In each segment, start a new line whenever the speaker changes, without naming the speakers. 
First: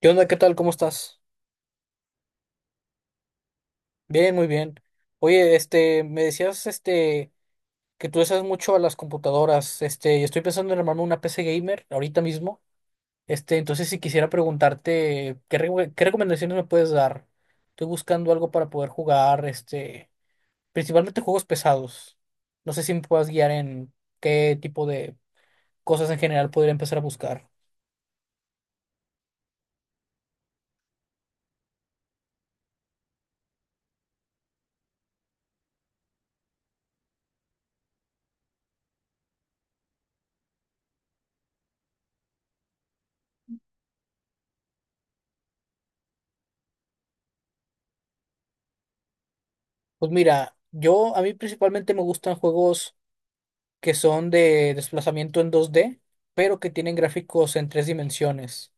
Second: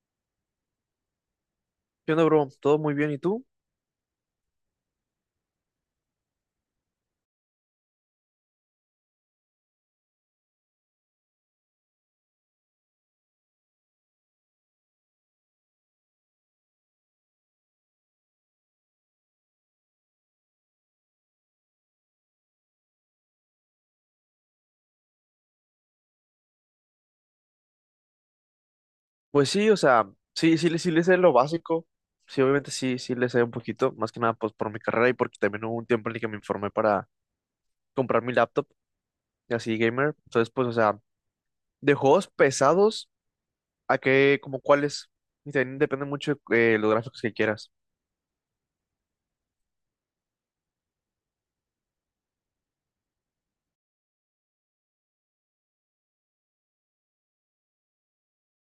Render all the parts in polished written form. ¿Qué onda? ¿Qué tal? ¿Cómo estás?
¿Qué onda, bro? ¿Todo muy bien? ¿Y tú?
Bien, muy bien. Oye, me decías, que tú usas mucho a las computadoras, y estoy pensando en armarme una PC gamer ahorita mismo, entonces si quisiera preguntarte, ¿ qué recomendaciones me puedes dar? Estoy buscando algo para poder jugar, principalmente juegos pesados. No sé si me puedas guiar en qué tipo de cosas en general podría empezar a buscar.
Pues sí, o sea, sí, sí, sí le sé lo básico. Sí, obviamente sí, sí le sé un poquito. Más que nada, pues por mi carrera y porque también hubo un tiempo en el que me informé para comprar mi laptop y así gamer. Entonces, pues, o sea, de juegos pesados a que, como cuáles. Y también depende mucho de los gráficos que quieras.
Pues mira, a mí principalmente me gustan juegos que son de desplazamiento en 2D pero que tienen gráficos en 3 dimensiones.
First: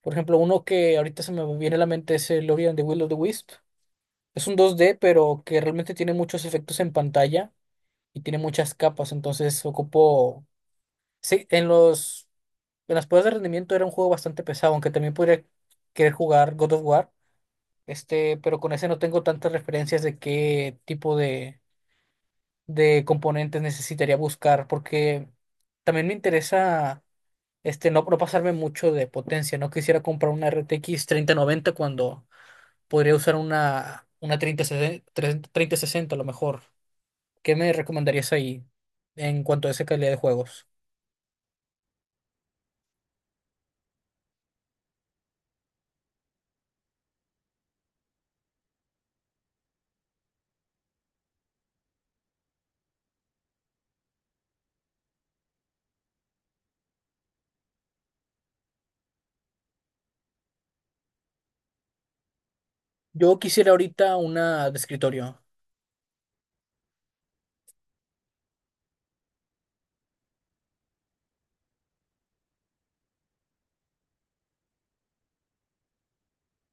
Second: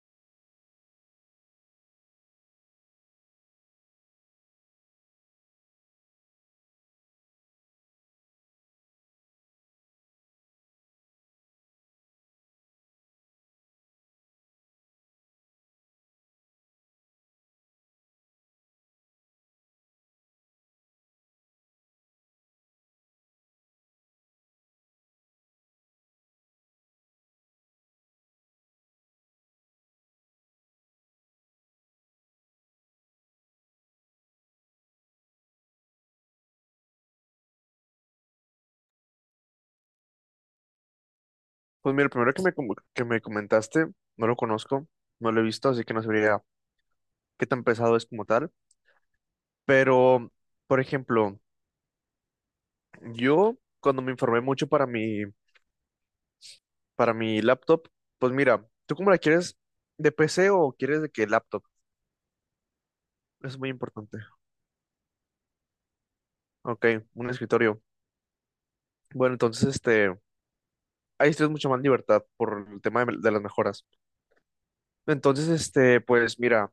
Por ejemplo, uno que ahorita se me viene a la mente es el Ori and the Will of the Wisp. Es un 2D pero que realmente tiene muchos efectos en pantalla y tiene muchas capas, entonces ocupó. Sí, en los. En las pruebas de rendimiento era un juego bastante pesado, aunque también podría querer jugar God of War, pero con ese no tengo tantas referencias de qué tipo de componentes necesitaría buscar, porque también me interesa no pasarme mucho de potencia. No quisiera comprar una RTX 90 cuando podría usar una 3060, 3060 a lo mejor. ¿Qué me recomendarías ahí en cuanto a esa calidad de juegos?
Pues mira, el primero que me, que me comentaste, no lo conozco, no lo he visto, así que no sabría qué tan pesado es como tal. Pero, por ejemplo, yo cuando me informé mucho para mi laptop, pues mira, ¿tú cómo la quieres? ¿De PC o quieres de qué laptop?
Yo
Eso es muy
quisiera ahorita
importante.
una de escritorio,
Ok, un escritorio. Bueno, entonces, este, ahí tienes mucha más libertad por el tema de las mejoras. Entonces, este, pues mira,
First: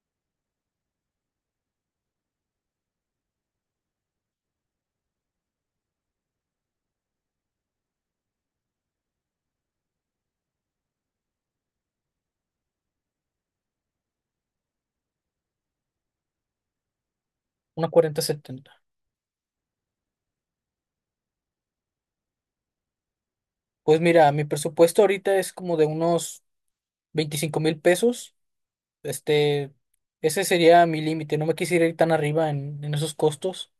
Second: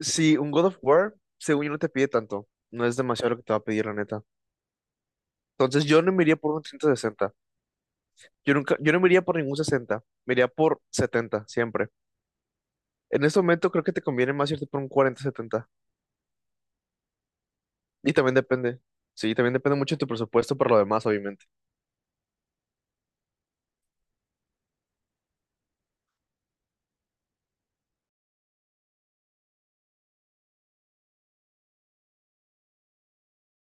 si un God of War, según yo, no te pide tanto. No es demasiado lo que te va a pedir, la neta. Entonces, yo no me iría por un 360, yo nunca, yo no me iría por ningún sesenta. Me iría por 70 siempre. En este momento creo que te conviene más irte por un 4070.
una
Y
cuarenta
también depende,
setenta
sí, también depende mucho de tu presupuesto por lo demás, obviamente.
Pues mira, mi presupuesto ahorita es como de unos $25,000. Este, ese sería mi límite. No me quisiera ir tan arriba en esos costos.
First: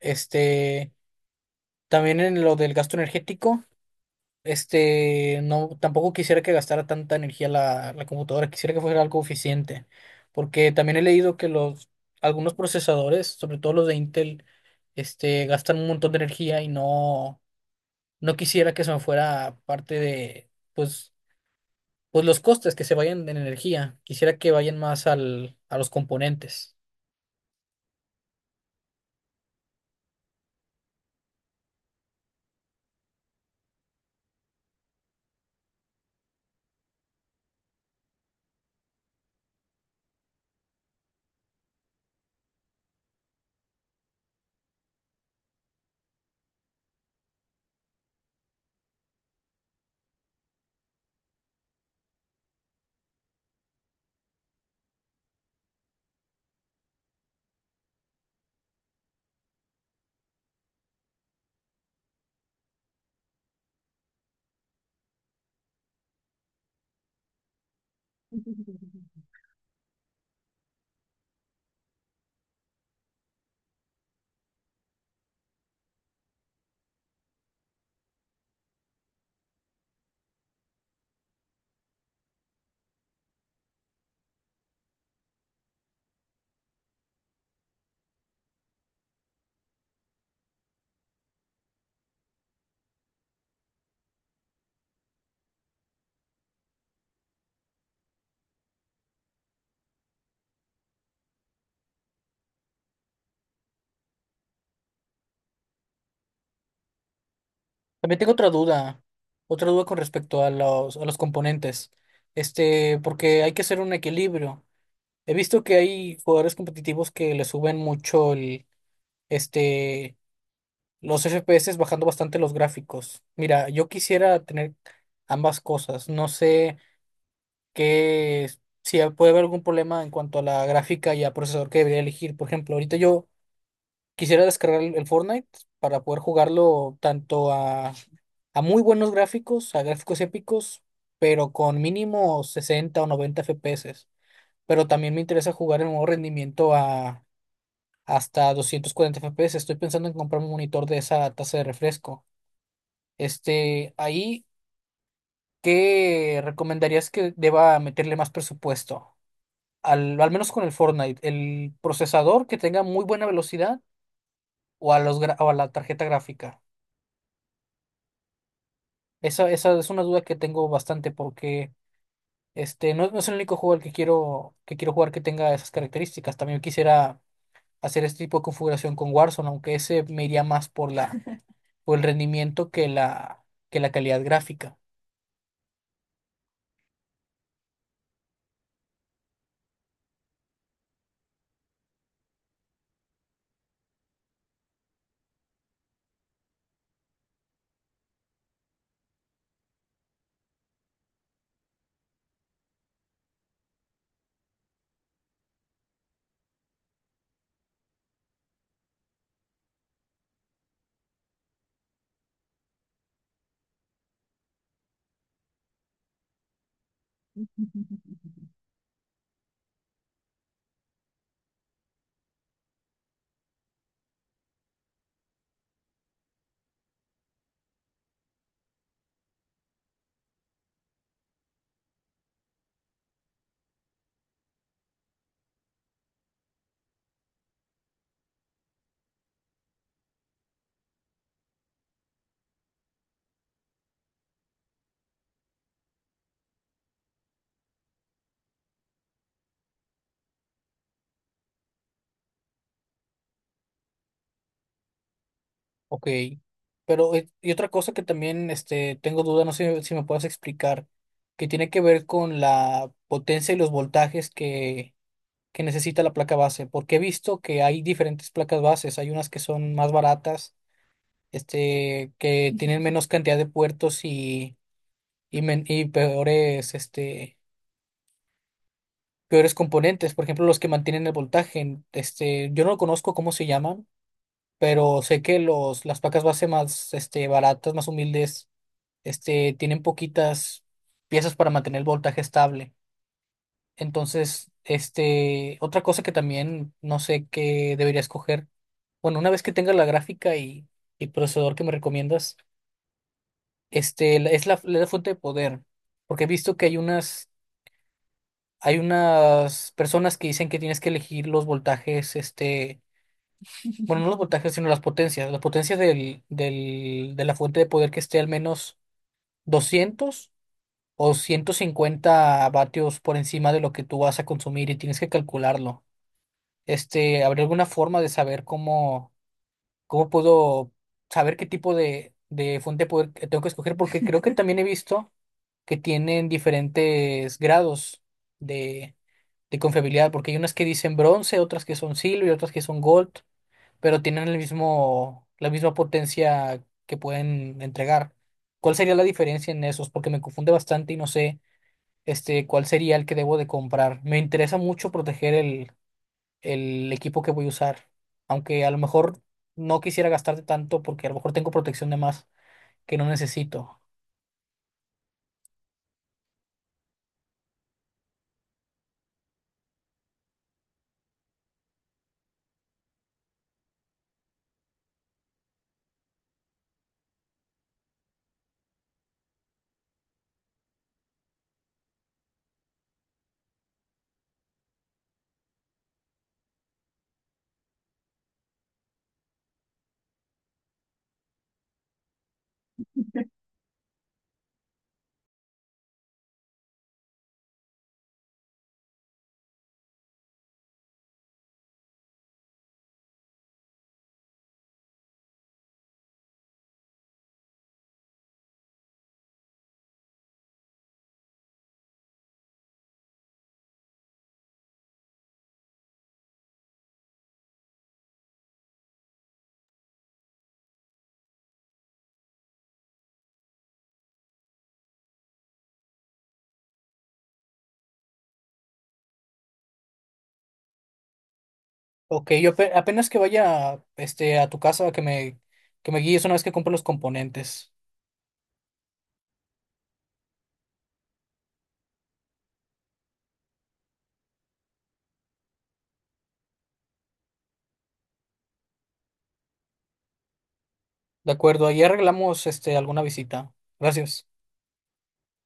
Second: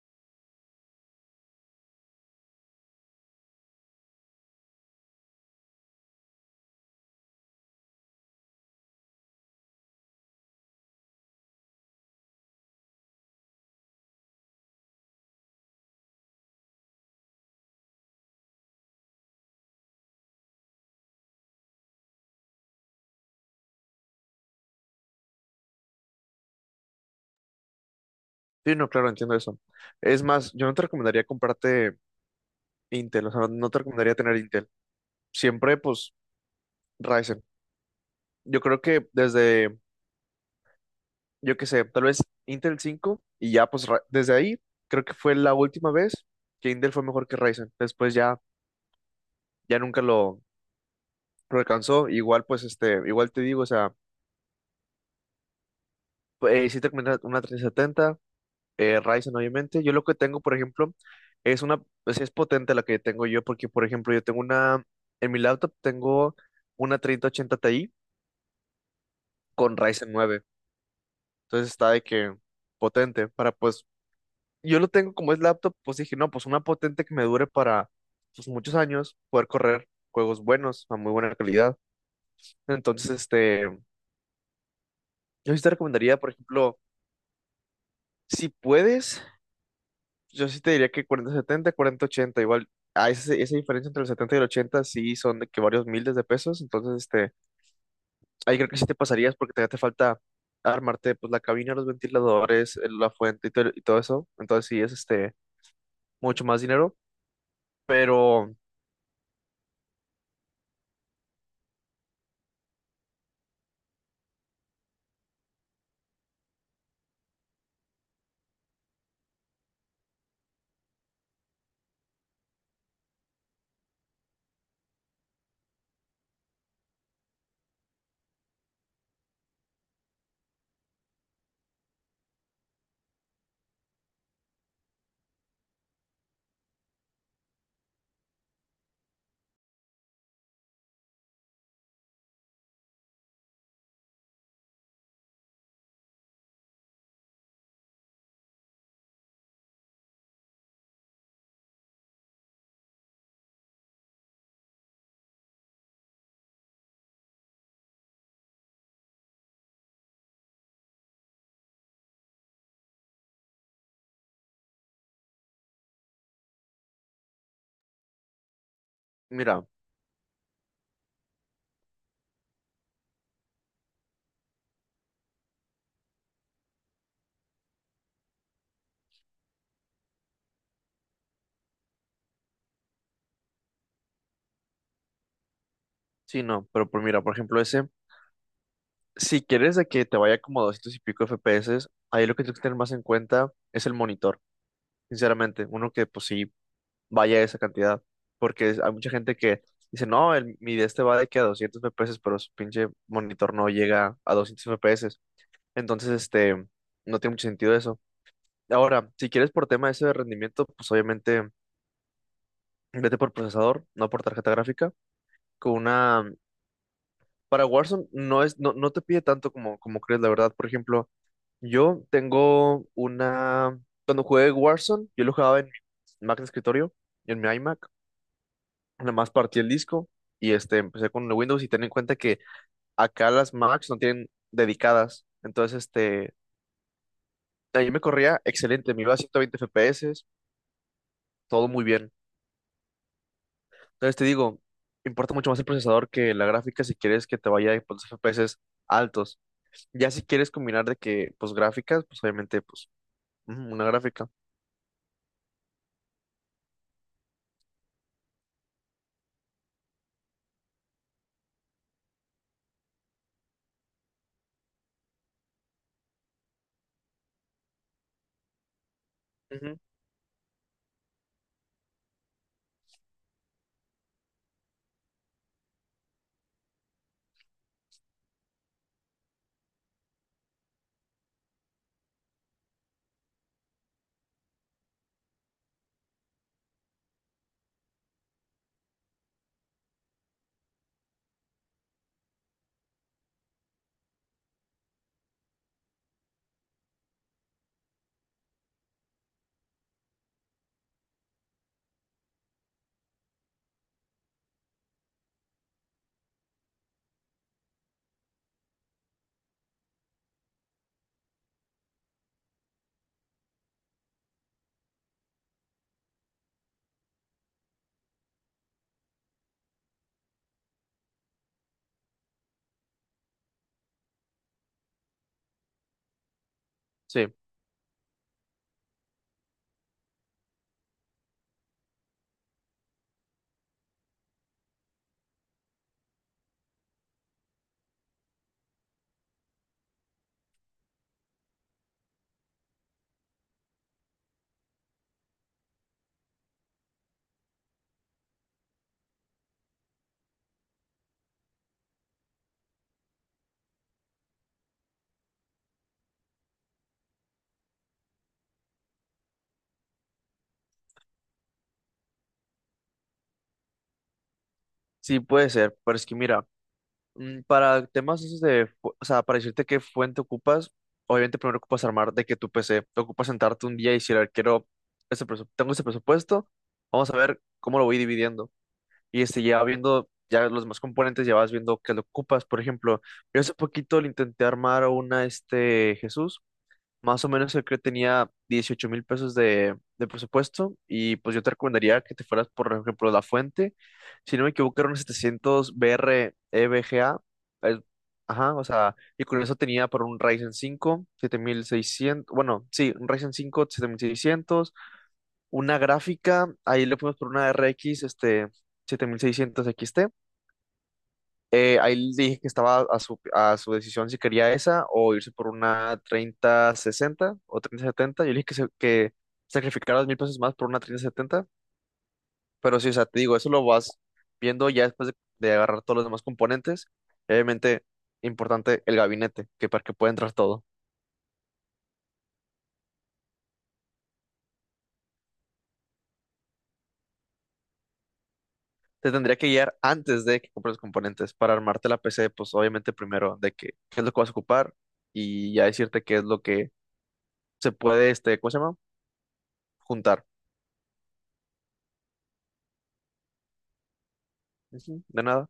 Este, también en lo del gasto energético. Tampoco quisiera que gastara tanta energía la computadora, quisiera que fuera algo eficiente, porque también he leído que algunos procesadores, sobre todo los de Intel, gastan un montón de energía y no quisiera que se me fuera parte de, pues, pues los costes que se vayan en energía, quisiera que vayan más a los componentes.
Sí, no, claro, entiendo eso. Es más, yo no te recomendaría comprarte Intel, o sea, no te recomendaría tener Intel. Siempre, pues, Ryzen. Yo creo que desde, yo qué sé, tal vez Intel 5 y ya, pues, desde ahí, creo que fue la última vez que Intel fue mejor que Ryzen. Después ya, ya nunca lo alcanzó. Igual, pues, este, igual te digo, o sea, pues, sí te recomendaría una 3070, Ryzen, obviamente. Yo lo que tengo, por ejemplo, es una, pues, es potente la que tengo yo, porque, por ejemplo, yo tengo una, en mi laptop tengo una 3080 Ti con Ryzen nueve. Entonces está de que potente para, pues, yo lo tengo como es laptop, pues dije, no, pues una potente que me dure para, pues, muchos años, poder correr juegos buenos, a muy buena calidad. Entonces, este, yo sí te recomendaría, por ejemplo, si puedes, yo sí te diría que 4070 4080 igual. Ah, esa diferencia entre el 70 y el 80 sí son de que varios miles de pesos, entonces este, ahí creo que sí te pasarías porque te falta armarte pues la cabina, los ventiladores, la fuente y, y todo eso, entonces sí es este mucho más dinero,
También tengo
pero
otra duda con respecto a a los componentes, porque hay que hacer un equilibrio. He visto que hay jugadores competitivos que le suben mucho este, los FPS bajando bastante los gráficos. Mira, yo quisiera tener ambas cosas. No sé qué, si puede haber algún problema en cuanto a la gráfica y a procesador que debería elegir. Por ejemplo, ahorita yo quisiera descargar el Fortnite para poder jugarlo tanto a muy buenos gráficos, a gráficos épicos, pero con mínimo 60 o 90 FPS. Pero también me interesa jugar en nuevo rendimiento a hasta 240 FPS. Estoy pensando en comprar un monitor de esa tasa de refresco. Ahí, ¿qué recomendarías que deba meterle más presupuesto? Al menos con el Fortnite, el procesador que tenga muy buena velocidad o a los o a la tarjeta gráfica.
mira,
Esa es una duda que tengo bastante porque no es el único juego al que quiero jugar que tenga esas características. También quisiera hacer este tipo de configuración con Warzone, aunque ese me iría más por la o el rendimiento que que la calidad gráfica.
sí, no, pero por ejemplo ese, si quieres de que te vaya como a 200 y pico FPS, ahí lo que tienes que tener más en cuenta es el monitor, sinceramente, uno que pues sí vaya esa cantidad. Porque hay mucha gente que dice, no, el, mi de este va de que a 200 FPS, pero su pinche monitor no llega a 200 FPS. Entonces, este, no tiene mucho sentido eso. Ahora, si quieres por tema ese de rendimiento, pues obviamente vete por procesador, no por tarjeta gráfica. Con una. Para Warzone no es, no, no te pide tanto como crees, la verdad. Por ejemplo, yo tengo una. Cuando jugué Warzone, yo lo jugaba en mi Mac de escritorio, en mi iMac. Nada más partí el disco y este, empecé con el Windows y ten en cuenta que acá las Macs no tienen dedicadas. Entonces, este, ahí me corría excelente, me iba a 120 FPS, todo muy bien. Entonces te digo, importa mucho más el procesador que la gráfica si quieres que te vaya a los FPS altos. Ya si quieres combinar de que, pues gráficas, pues obviamente, pues ujú, una gráfica.
Ok. Pero, y otra cosa que también tengo duda, no sé si me puedas explicar, que tiene que ver con la potencia y los voltajes que necesita la placa base. Porque he visto que hay diferentes placas bases. Hay unas que
Ujú,
son más baratas, que tienen menos cantidad de puertos y, y peores, peores componentes. Por ejemplo, los que mantienen el voltaje. Yo no lo conozco cómo se llaman pero sé que las pacas base más baratas, más humildes, tienen poquitas piezas para mantener el voltaje estable. Entonces, otra cosa que también no sé qué debería escoger, bueno, una vez que tenga la gráfica y procesador que me recomiendas, es la fuente de poder, porque he visto que hay unas personas que dicen que tienes que elegir los voltajes, bueno, no los voltajes, sino las potencias. Las potencias de la fuente de poder que esté al menos 200 o 150 W por encima de lo que tú vas a consumir y tienes que calcularlo.
sí,
¿Habría alguna forma de saber cómo, cómo puedo saber qué tipo de fuente de poder que tengo que escoger? Porque creo que también he visto que tienen diferentes grados de, de confiabilidad, porque hay unas que dicen bronce, otras que son silver, otras que son gold pero tienen el mismo, la misma potencia que pueden entregar. ¿Cuál sería la diferencia en esos? Porque me confunde bastante y no sé, cuál sería el que debo de comprar. Me interesa mucho proteger el equipo que voy a usar, aunque a lo mejor no quisiera gastarte tanto porque a lo mejor tengo protección de más que no necesito.
sí puede ser, pero es que mira, para temas esos de, o sea, para decirte qué fuente ocupas, obviamente primero ocupas armar de que tu PC, te ocupas sentarte un día y decir, "A ver, quiero, tengo ese presupuesto, vamos a ver cómo lo voy dividiendo." Y este, ya viendo ya los más componentes, ya vas viendo qué lo ocupas. Por ejemplo, yo hace poquito le intenté armar a una, este, Jesús. Más o menos el que tenía 18,000 pesos de presupuesto y pues yo te recomendaría que te fueras por ejemplo La Fuente. Si no me equivoco eran 700 BR EVGA. eh, ajá, o sea, y con eso tenía por un Ryzen 5 7600, bueno, sí, un Ryzen 5 7600, una gráfica, ahí le fuimos por una RX, este, 7600 XT, ahí le dije que estaba a su decisión si quería esa o irse por una 3060 o 3070. Yo le dije que, que sacrificara 2,000 pesos más por una 3070. Pero sí, o sea, te digo, eso lo vas viendo ya después de agarrar todos los demás componentes. Obviamente, importante el gabinete, que para que pueda entrar todo.
Ok, yo apenas que vaya, a tu casa que me guíes una vez que compre los componentes.
Te tendría que guiar antes de que compres los componentes para armarte la PC, pues obviamente primero de que, qué es lo que vas a ocupar y ya decirte qué es lo que se puede, este, ¿cómo se llama? Juntar.
De acuerdo, ahí arreglamos, alguna visita. Gracias.
Ujú, de nada.